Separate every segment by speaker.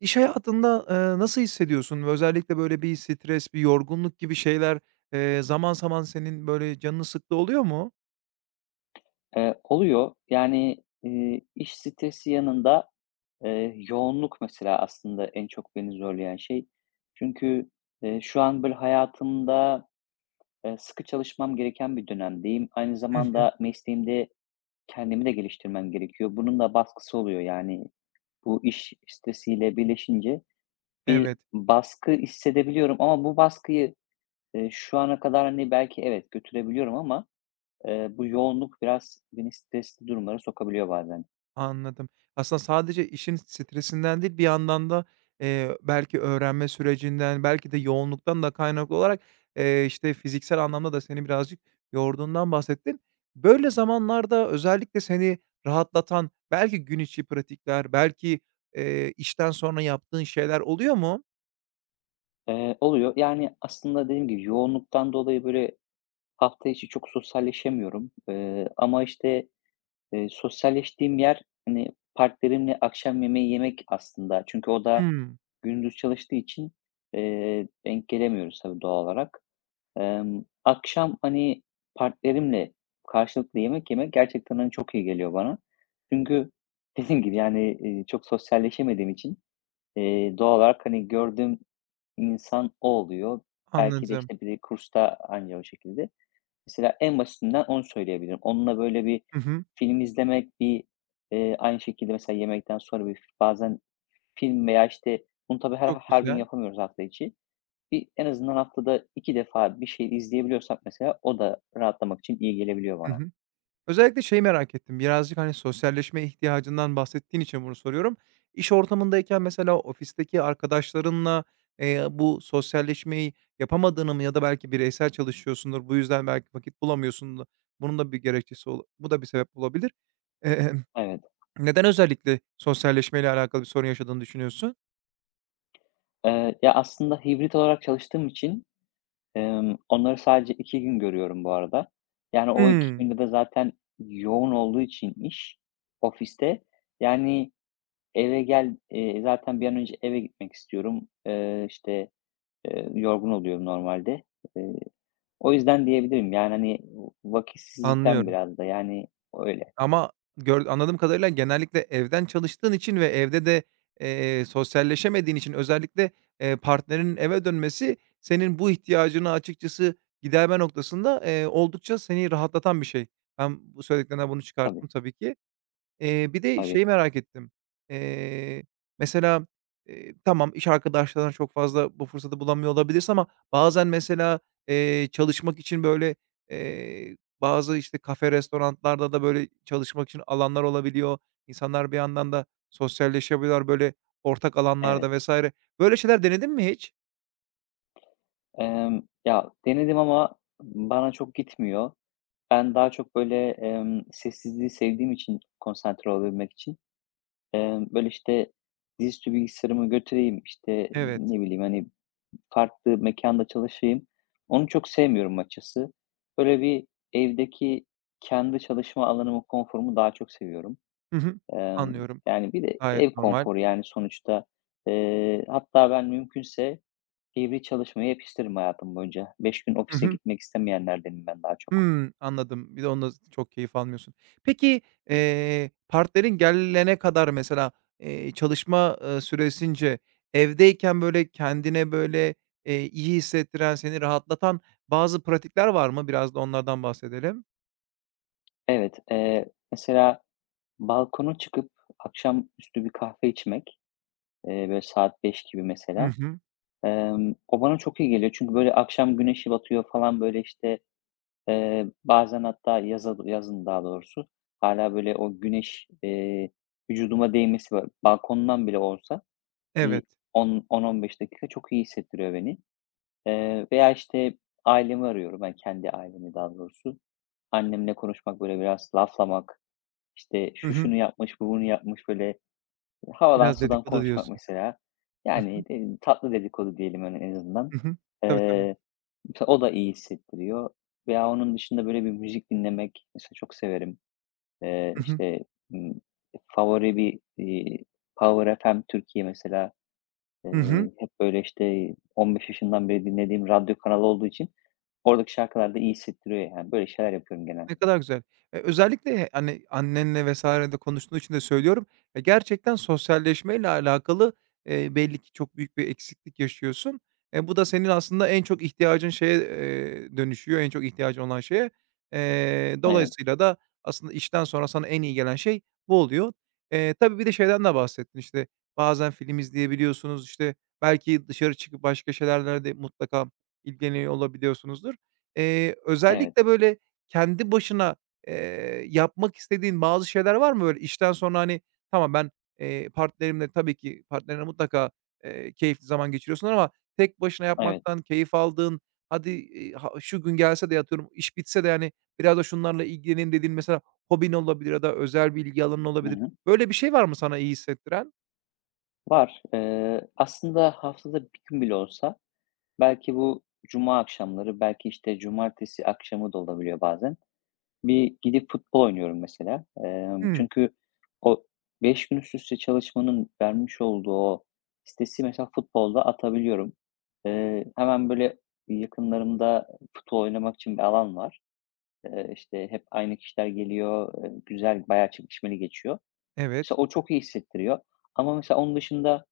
Speaker 1: İş hayatında, nasıl hissediyorsun ve özellikle böyle bir stres, bir yorgunluk gibi şeyler, zaman zaman senin böyle canını sıktı oluyor mu?
Speaker 2: Oluyor. Yani, iş stresi yanında, yoğunluk mesela aslında en çok beni zorlayan şey. Çünkü, şu an böyle hayatımda, sıkı çalışmam gereken bir dönemdeyim. Aynı
Speaker 1: Hı hı.
Speaker 2: zamanda mesleğimde kendimi de geliştirmem gerekiyor. Bunun da baskısı oluyor. Yani bu iş stresiyle birleşince bir
Speaker 1: Evet,
Speaker 2: baskı hissedebiliyorum, ama bu baskıyı, şu ana kadar, hani, belki evet götürebiliyorum ama bu yoğunluk biraz beni stresli durumlara sokabiliyor bazen.
Speaker 1: anladım. Aslında sadece işin stresinden değil, bir yandan da, belki öğrenme sürecinden, belki de yoğunluktan da kaynaklı olarak, işte, fiziksel anlamda da seni birazcık yorduğundan bahsettin. Böyle zamanlarda özellikle seni rahatlatan belki gün içi pratikler, belki, işten sonra yaptığın şeyler oluyor mu?
Speaker 2: Oluyor. Yani, aslında dediğim gibi yoğunluktan dolayı, böyle, hafta içi çok sosyalleşemiyorum. Ama, işte, sosyalleştiğim yer, hani, partnerimle akşam yemeği yemek aslında. Çünkü o da
Speaker 1: Hıı.
Speaker 2: gündüz çalıştığı için, denk gelemiyoruz tabii doğal olarak. Akşam, hani, partnerimle karşılıklı yemek yemek gerçekten, hani, çok iyi geliyor bana. Çünkü dediğim gibi, yani, çok sosyalleşemediğim için, doğal olarak, hani, gördüğüm insan o oluyor. Belki de,
Speaker 1: Anladım.
Speaker 2: işte, bir de kursta anca o şekilde. Mesela en basitinden onu söyleyebilirim. Onunla, böyle, bir
Speaker 1: Hı hı.
Speaker 2: film izlemek, bir, aynı şekilde mesela yemekten sonra bir bazen film veya, işte, bunu tabii her
Speaker 1: Çok
Speaker 2: her gün
Speaker 1: güzel.
Speaker 2: yapamıyoruz hafta içi. Bir en azından haftada 2 defa bir şey izleyebiliyorsak mesela o da rahatlamak için iyi gelebiliyor
Speaker 1: Hı
Speaker 2: bana.
Speaker 1: hı. Özellikle şeyi merak ettim, birazcık, hani, sosyalleşme ihtiyacından bahsettiğin için bunu soruyorum. İş ortamındayken mesela ofisteki arkadaşlarınla, bu sosyalleşmeyi yapamadığını mı ya da belki bireysel çalışıyorsundur, bu yüzden belki vakit bulamıyorsundur. Bunun da bir gerekçesi ola bu da bir sebep olabilir. Emm,
Speaker 2: Evet.
Speaker 1: Neden özellikle sosyalleşmeyle alakalı bir sorun yaşadığını düşünüyorsun?
Speaker 2: Ya, aslında hibrit olarak çalıştığım için, onları sadece 2 gün görüyorum bu arada. Yani, o 2
Speaker 1: Hımm,
Speaker 2: günde de zaten yoğun olduğu için iş, ofiste, yani, eve gel zaten bir an önce eve gitmek istiyorum. İşte, yorgun oluyorum normalde. Eee, O yüzden diyebilirim. Yani, hani, vakitsizlikten
Speaker 1: anlıyorum.
Speaker 2: biraz da, yani, öyle.
Speaker 1: Ama anladığım kadarıyla genellikle evden çalıştığın için ve evde de, sosyalleşemediğin için özellikle, partnerinin eve dönmesi senin bu ihtiyacını açıkçası giderme noktasında, oldukça seni rahatlatan bir şey. Ben bu söylediklerinden bunu
Speaker 2: Tabii,
Speaker 1: çıkarttım tabii ki. Bir de
Speaker 2: tabii.
Speaker 1: şeyi merak ettim. Eee, Mesela, tamam, iş arkadaşlarından çok fazla bu fırsatı bulamıyor olabilirsin ama bazen mesela, çalışmak için, böyle, bazı, işte, kafe, restoranlarda da, böyle, çalışmak için alanlar olabiliyor. İnsanlar bir yandan da sosyalleşebiliyorlar, böyle, ortak
Speaker 2: Evet.
Speaker 1: alanlarda vesaire. Böyle şeyler denedin mi hiç?
Speaker 2: Ya, denedim ama bana çok gitmiyor. Ben daha çok, böyle, sessizliği sevdiğim için konsantre olabilmek için böyle, işte, dizüstü bilgisayarımı götüreyim, işte,
Speaker 1: Evet.
Speaker 2: ne bileyim, hani, farklı mekanda çalışayım. Onu çok sevmiyorum açıkçası. Böyle bir evdeki kendi çalışma alanımı, konforumu daha çok seviyorum.
Speaker 1: Hı hı.
Speaker 2: Emm,
Speaker 1: Anlıyorum.
Speaker 2: Yani, bir de ev
Speaker 1: Gayet normal.
Speaker 2: konforu, yani, sonuçta. Hatta ben mümkünse hibrit çalışmayı hep isterim hayatım boyunca. 5 gün
Speaker 1: Hı
Speaker 2: ofise
Speaker 1: hı.
Speaker 2: gitmek istemeyenlerdenim ben daha çok.
Speaker 1: Hımm, anladım. Bir de onda çok keyif almıyorsun. Peki, partnerin gelene kadar mesela, çalışma, süresince evdeyken, böyle, kendine, böyle, iyi hissettiren, seni rahatlatan bazı pratikler var mı? Biraz da onlardan bahsedelim.
Speaker 2: Evet, mesela balkona çıkıp akşamüstü bir kahve içmek. Böyle saat 5 gibi
Speaker 1: Hı
Speaker 2: mesela.
Speaker 1: hı.
Speaker 2: O bana çok iyi geliyor çünkü böyle akşam güneşi batıyor falan, böyle, işte, bazen hatta yaza do yazın daha doğrusu hâlâ böyle o güneş, vücuduma değmesi böyle balkondan bile olsa bir
Speaker 1: Evet.
Speaker 2: 10 10-15 dakika çok iyi hissettiriyor beni. Veya işte ailemi arıyorum, hani, kendi ailemi daha doğrusu. Annemle konuşmak, böyle biraz laflamak, işte
Speaker 1: Hı
Speaker 2: şu
Speaker 1: hı.
Speaker 2: şunu yapmış, bu bunu yapmış böyle, havadan
Speaker 1: Biraz
Speaker 2: sudan
Speaker 1: dedikodu
Speaker 2: konuşmak
Speaker 1: diyorsun.
Speaker 2: mesela.
Speaker 1: Hı hı.
Speaker 2: Yani, tatlı dedikodu diyelim, hani, en azından.
Speaker 1: Hı hı. Tabii, tabii.
Speaker 2: Eee, Mesela o da iyi hissettiriyor veya onun dışında böyle bir müzik dinlemek mesela çok severim.
Speaker 1: Hı hı.
Speaker 2: İşte, ımm, favori bir, Power FM Türkiye mesela,
Speaker 1: Hı hı.
Speaker 2: hep böyle, işte, 15 yaşından beri dinlediğim radyo kanalı olduğu için oradaki şarkılar da iyi hissettiriyor yani. Böyle şeyler yapıyorum
Speaker 1: Ne
Speaker 2: genelde.
Speaker 1: kadar güzel. Özellikle, hani, annenle vs. de konuştuğun için de söylüyorum. Ya, gerçekten sosyalleşmeyle alakalı, belli ki çok büyük bir eksiklik yaşıyorsun. E, bu da senin aslında en çok ihtiyacın şeye, dönüşüyor, en çok ihtiyacın olan şeye.
Speaker 2: Evet,
Speaker 1: Dolayısıyla da aslında işten sonra sana en iyi gelen şey bu oluyor. Tabii bir de şeyden de bahsettin, işte, bazen film izleyebiliyorsunuz, işte, belki dışarı çıkıp başka şeylerle de mutlaka ilgileniyor olabiliyorsunuzdur.
Speaker 2: evet,
Speaker 1: Özellikle, böyle, kendi başına, yapmak istediğin bazı şeyler var mı böyle işten sonra, hani, tamam ben, partnerimle tabii ki partnerinle mutlaka, keyifli zaman geçiriyorsun ama tek başına
Speaker 2: evet.
Speaker 1: yapmaktan keyif aldığın, hadi, ha şu gün gelse de yatıyorum iş bitse de, yani, biraz da şunlarla ilgileneyim dediğin mesela hobin olabilir ya da özel bir ilgi alanın
Speaker 2: Hı
Speaker 1: olabilir.
Speaker 2: hı.
Speaker 1: Böyle bir şey var mı sana iyi hissettiren?
Speaker 2: Var. Aslında haftada bir gün bile olsa belki bu cuma akşamları, belki, işte, cumartesi akşamı da olabiliyor bazen. Bir gidip futbol oynuyorum mesela.
Speaker 1: Hımm,
Speaker 2: Çünkü o 5 gün üst üste çalışmanın vermiş olduğu o stresi mesela futbolda atabiliyorum. Hemen, böyle, yakınlarımda futbol oynamak için bir alan var. İşte, hep aynı kişiler geliyor. Güzel, bayağı çekişmeli geçiyor.
Speaker 1: evet.
Speaker 2: Mesela o çok iyi hissettiriyor ama mesela onun dışında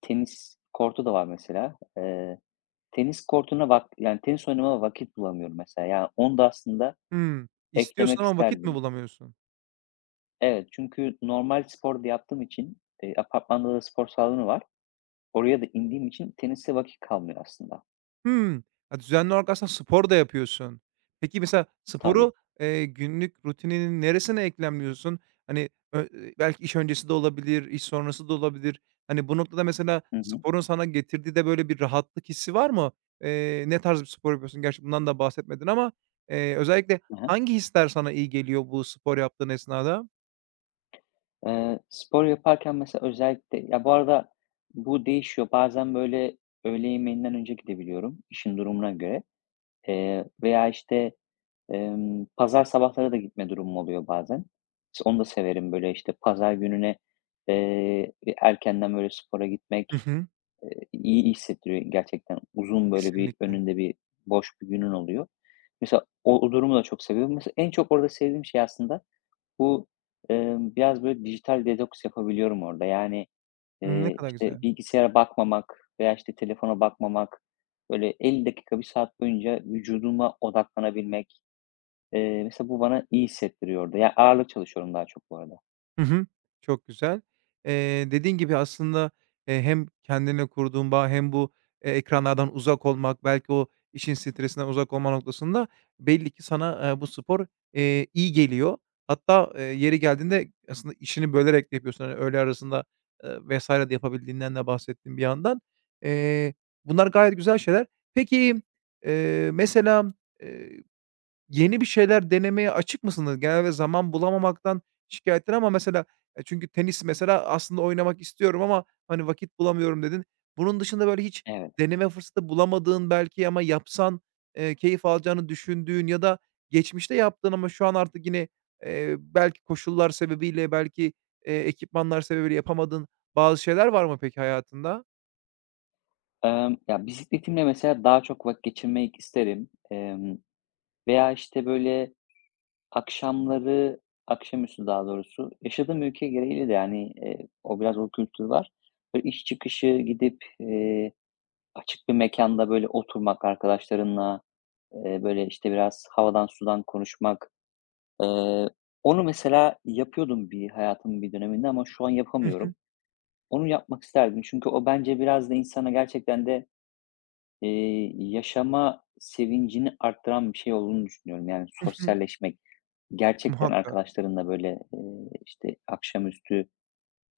Speaker 2: tenis kortu da var mesela. Tenis kortuna yani, tenis oynamaya vakit bulamıyorum mesela. Yani onu da aslında
Speaker 1: Hımm.
Speaker 2: eklemek
Speaker 1: İstiyorsun ama vakit mi
Speaker 2: isterdim.
Speaker 1: bulamıyorsun?
Speaker 2: Evet, çünkü normal spor da yaptığım için, apartmanda da spor salonu var. Oraya da indiğim için tenise vakit kalmıyor aslında.
Speaker 1: Hımm. Ya, düzenli olarak aslında spor da yapıyorsun. Peki, mesela sporu,
Speaker 2: Tabii.
Speaker 1: günlük rutininin neresine eklemliyorsun? Hani, ö belki iş öncesi de olabilir, iş sonrası da olabilir. Hani, bu noktada mesela
Speaker 2: Hı hı.
Speaker 1: sporun sana getirdiği de böyle bir rahatlık hissi var mı? Ne tarz bir spor yapıyorsun? Gerçi bundan da bahsetmedin ama, özellikle
Speaker 2: Hı hı.
Speaker 1: hangi hisler sana iyi geliyor bu spor yaptığın esnada?
Speaker 2: Spor yaparken mesela özellikle ya, bu arada bu değişiyor. Bazen, böyle, öğle yemeğinden önce gidebiliyorum işin durumuna göre, veya, işte, pazar sabahları da gitme durumum oluyor bazen. İşte, onu da severim. Böyle, işte, pazar gününe, bir erkenden, böyle, spora
Speaker 1: Hı
Speaker 2: gitmek,
Speaker 1: hı.
Speaker 2: iyi hissettiriyor gerçekten. Uzun, böyle, bir
Speaker 1: Kesinlikle.
Speaker 2: önünde bir boş bir günün oluyor. Mesela o durumu da çok seviyorum. Mesela en çok orada sevdiğim şey aslında bu, biraz, böyle, dijital detoks yapabiliyorum orada. Yani,
Speaker 1: Hımm, ne kadar
Speaker 2: işte,
Speaker 1: güzel.
Speaker 2: bilgisayara bakmamak veya, işte, telefona bakmamak, böyle, 50 dakika, 1 saat boyunca vücuduma odaklanabilmek. Mesela bu bana iyi hissettiriyordu. Ya, ağırlık çalışıyorum daha çok bu arada.
Speaker 1: Hı hı. Çok güzel. Dediğin gibi aslında, hem kendine kurduğun bağ hem bu, ekranlardan uzak olmak, belki o işin stresinden uzak olma noktasında belli ki sana, bu spor, iyi geliyor. Hatta, yeri geldiğinde aslında işini bölerek de yapıyorsun. Hani, öğle arasında, vs. de yapabildiğinden de bahsettin bir yandan. Eee, Bunlar gayet güzel şeyler. Peki, mesela, eee Yeni bir şeyler denemeye açık mısınız? Genelde zaman bulamamaktan şikâyetten ama mesela çünkü tenis mesela aslında oynamak istiyorum ama, hani, vakit bulamıyorum dedin. Bunun dışında, böyle, hiç
Speaker 2: Evet.
Speaker 1: deneme fırsatı bulamadığın belki ama yapsan, keyif alacağını düşündüğün ya da geçmişte yaptığın ama şu an artık yine, belki koşullar sebebiyle, belki, ekipmanlar sebebiyle yapamadığın bazı şeyler var mı peki hayatında?
Speaker 2: Ya, bisikletimle mesela daha çok vakit geçirmek isterim. Veya, işte, böyle, akşamları, akşamüstü daha doğrusu, yaşadığım ülke gereğiyle de, yani, o biraz o kültür var. Böyle, iş çıkışı gidip, açık bir mekanda böyle oturmak arkadaşlarınla, böyle, işte, biraz havadan sudan konuşmak. Eee, Onu mesela yapıyordum bir hayatımın bir döneminde ama şu an
Speaker 1: Hı hı. Hı hı.
Speaker 2: yapamıyorum. Onu yapmak isterdim. Çünkü o bence biraz da insana gerçekten de, yaşama sevincini arttıran bir şey olduğunu düşünüyorum. Yani sosyalleşmek, gerçekten
Speaker 1: Muhakkak.
Speaker 2: arkadaşlarınla böyle, işte, akşamüstü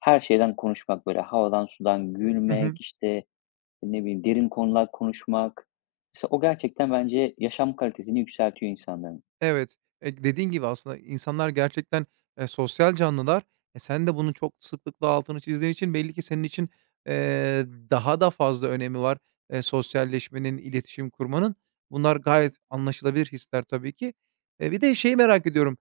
Speaker 2: her şeyden konuşmak, böyle havadan sudan
Speaker 1: Hı hı.
Speaker 2: gülmek, işte, ne bileyim, derin konular konuşmak. Mesela o gerçekten bence yaşam kalitesini yükseltiyor insanların.
Speaker 1: Evet, dediğin gibi aslında insanlar gerçekten, sosyal canlılar. E, sen de bunun çok sıklıkla altını çizdiğin için belli ki senin için, daha da fazla önemi var, sosyalleşmenin, iletişim kurmanın. Bunlar gayet anlaşılabilir hisler tabii ki. Bir de şeyi merak ediyorum.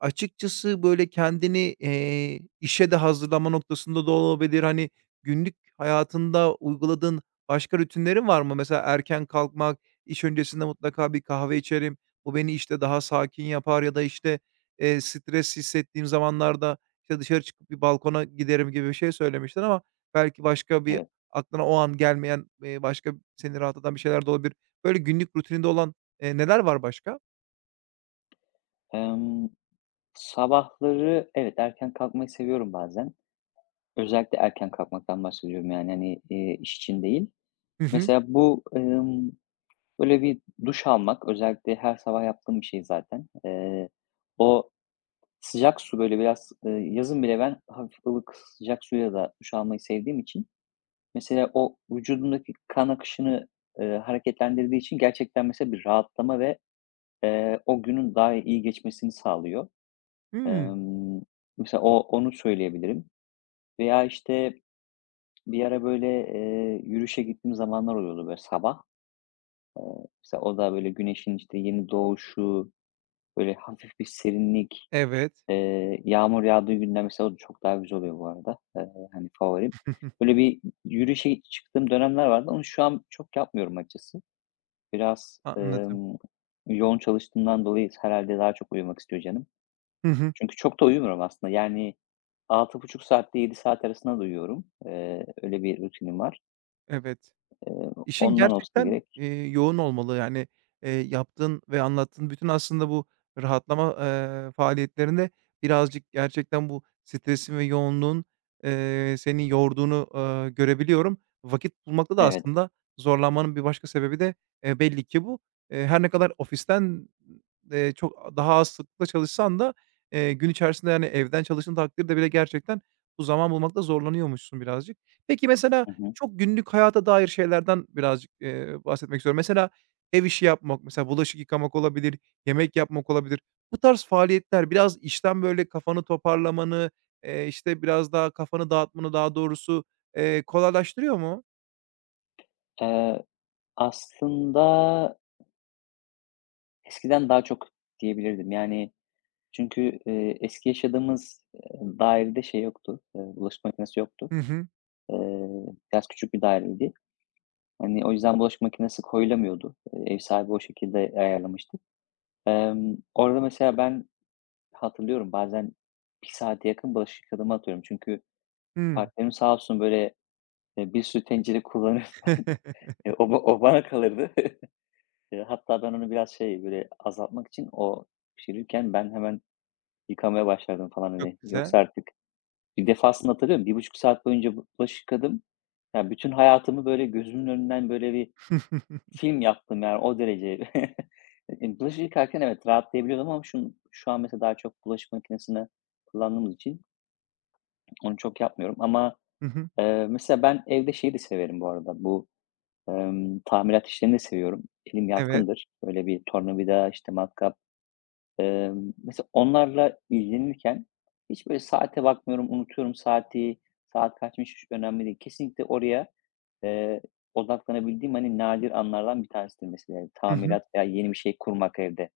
Speaker 1: Açıkçası, böyle, kendini, işe de hazırlama noktasında da olabilir. Hani, günlük hayatında uyguladığın başka rutinlerin var mı? Mesela erken kalkmak, iş öncesinde mutlaka bir kahve içerim, bu beni, işte, daha sakin yapar ya da, işte, stres hissettiğim zamanlarda, işte, dışarı çıkıp bir balkona giderim gibi bir şey söylemiştin ama belki başka bir
Speaker 2: Evet.
Speaker 1: aklına o an gelmeyen, başka seni rahatlatan bir şeyler de olabilir. Böyle günlük rutininde olan, neler var başka?
Speaker 2: Emm, Sabahları evet, erken kalkmayı seviyorum bazen. Özellikle erken kalkmaktan bahsediyorum yani, hani, iş için değil.
Speaker 1: Hı hı.
Speaker 2: Mesela bu, böyle bir duş almak, özellikle her sabah yaptığım bir şey zaten. O sıcak su, böyle biraz, yazın bile ben hafif ılık sıcak suyla da duş almayı sevdiğim için, mesela o vücudumdaki kan akışını, hareketlendirdiği için gerçekten mesela bir rahatlama ve, o günün daha iyi geçmesini sağlıyor.
Speaker 1: Hımm.
Speaker 2: Emm, Mesela o onu söyleyebilirim veya, işte, bir ara böyle, yürüyüşe gittiğim zamanlar oluyordu böyle sabah. Mesela o da böyle güneşin işte yeni doğuşu, böyle hafif bir serinlik,
Speaker 1: Evet.
Speaker 2: yağmur yağdığı günler mesela o da çok daha güzel oluyor bu arada. Hani favorim. Böyle bir yürüyüşe çıktığım dönemler vardı. Onu şu an çok yapmıyorum açıkçası. Biraz,
Speaker 1: Anladım.
Speaker 2: yoğun çalıştığımdan dolayı herhalde daha çok uyumak istiyor canım.
Speaker 1: Hı hı.
Speaker 2: Çünkü çok da uyumuyorum aslında. Yani 6,5 saatle 7 saat arasında da uyuyorum. Öyle bir rutinim var.
Speaker 1: Evet.
Speaker 2: Eee,
Speaker 1: İşin
Speaker 2: Ondan olsa
Speaker 1: gerçekten,
Speaker 2: gerek.
Speaker 1: yoğun olmalı. Yani, yaptığın ve anlattığın bütün aslında bu rahatlama, faaliyetlerinde birazcık gerçekten bu stresin ve yoğunluğun, seni yorduğunu, görebiliyorum. Vakit bulmakta da
Speaker 2: Evet.
Speaker 1: aslında zorlanmanın bir başka sebebi de, belli ki bu. Her ne kadar ofisten, çok daha az sıklıkla çalışsan da, gün içerisinde, yani, evden çalıştığın takdirde bile gerçekten bu zaman bulmakta zorlanıyormuşsun birazcık. Peki, mesela,
Speaker 2: Hı hı.
Speaker 1: çok günlük hayata dair şeylerden birazcık, bahsetmek istiyorum. Mesela ev işi yapmak, mesela bulaşık yıkamak olabilir, yemek yapmak olabilir. Bu tarz faaliyetler biraz işten, böyle, kafanı toparlamanı, işte, biraz daha kafanı dağıtmanı daha doğrusu, kolaylaştırıyor mu?
Speaker 2: Eee, Aslında eskiden daha çok diyebilirdim. Yani, çünkü, eski yaşadığımız, dairede şey yoktu, bulaşık makinesi yoktu.
Speaker 1: Hı hı.
Speaker 2: Eee, Biraz küçük bir daireydi. Hani, o yüzden bulaşık makinesi koyulamıyordu. Ev sahibi o şekilde ayarlamıştı. Orada mesela ben hatırlıyorum, bazen 1 saate yakın bulaşık yıkadığımı, atıyorum. Çünkü
Speaker 1: Hımm.
Speaker 2: partnerim sağ olsun, böyle, bir sürü tencere kullanır falan. O o bana kalırdı. Hatta ben onu biraz şey, böyle, azaltmak için o pişirirken ben hemen yıkamaya başlardım falan,
Speaker 1: Çok
Speaker 2: hani.
Speaker 1: güzel.
Speaker 2: Yoksa artık bir defasını hatırlıyorum, 1,5 saat boyunca bu bulaşık yıkadım. Ya, bütün hayatımı, böyle, gözümün önünden, böyle, bir
Speaker 1: Hı hı.
Speaker 2: film yaptım, yani, o derece. Bulaşık yıkarken evet, rahatlayabiliyordum ama şu an mesela daha çok bulaşık makinesini kullandığımız için onu çok yapmıyorum ama, mesela ben evde şeyi de severim bu arada, bu, tamirat işlerini de seviyorum. Elim
Speaker 1: Evet.
Speaker 2: yatkındır. Böyle bir tornavida, işte, matkap. Mesela onlarla ilgilenirken hiç böyle saate bakmıyorum, unutuyorum saati, saat kaçmış hiç önemli değil. Kesinlikle oraya, eee, odaklanabildiğim, hani, nadir anlardan bir tanesidir mesela. Yani
Speaker 1: Hı hı.
Speaker 2: tamirat veya yeni bir şey kurmak evde.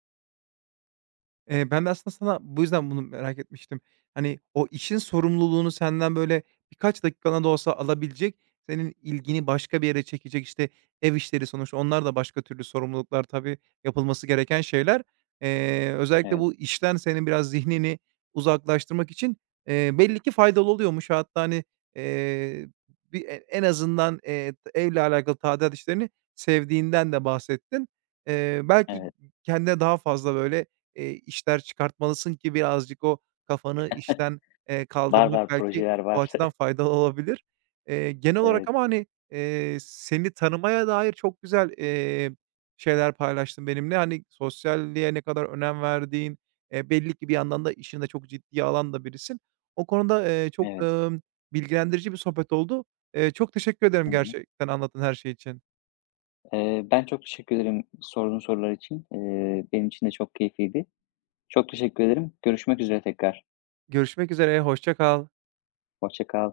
Speaker 1: Ben de aslında sana bu yüzden bunu merak etmiştim. Hani, o işin sorumluluğunu senden, böyle, birkaç dakikana da olsa alabilecek, senin ilgini başka bir yere çekecek, işte, ev işleri sonuçta onlar da başka türlü sorumluluklar tabii, yapılması gereken şeyler. Özellikle
Speaker 2: Evet,
Speaker 1: bu işten senin biraz zihnini uzaklaştırmak için, belli ki faydalı oluyormuş. Hatta, hani, eee, bir en azından, evle alakalı tadilat işlerini sevdiğinden de bahsettin. Belki
Speaker 2: evet.
Speaker 1: kendine daha fazla, böyle, işler çıkartmalısın ki birazcık o kafanı işten,
Speaker 2: Var,
Speaker 1: kaldırmak
Speaker 2: var,
Speaker 1: belki
Speaker 2: projeler
Speaker 1: o
Speaker 2: var.
Speaker 1: açıdan faydalı olabilir. Genel olarak
Speaker 2: Evet,
Speaker 1: ama, hani, seni tanımaya dair çok güzel, şeyler paylaştın benimle. Hani, sosyalliğe ne kadar önem verdiğin, belli ki bir yandan da işinde çok ciddi alan da birisin. O konuda, çok,
Speaker 2: evet.
Speaker 1: bilgilendirici bir sohbet oldu. Çok teşekkür ederim
Speaker 2: Hı hı.
Speaker 1: gerçekten anlattığın her şey için.
Speaker 2: Ben çok teşekkür ederim sorduğun sorular için. Benim için de çok keyifliydi. Çok teşekkür ederim. Görüşmek üzere tekrar.
Speaker 1: Görüşmek üzere, hoşça kal.
Speaker 2: Hoşça kal.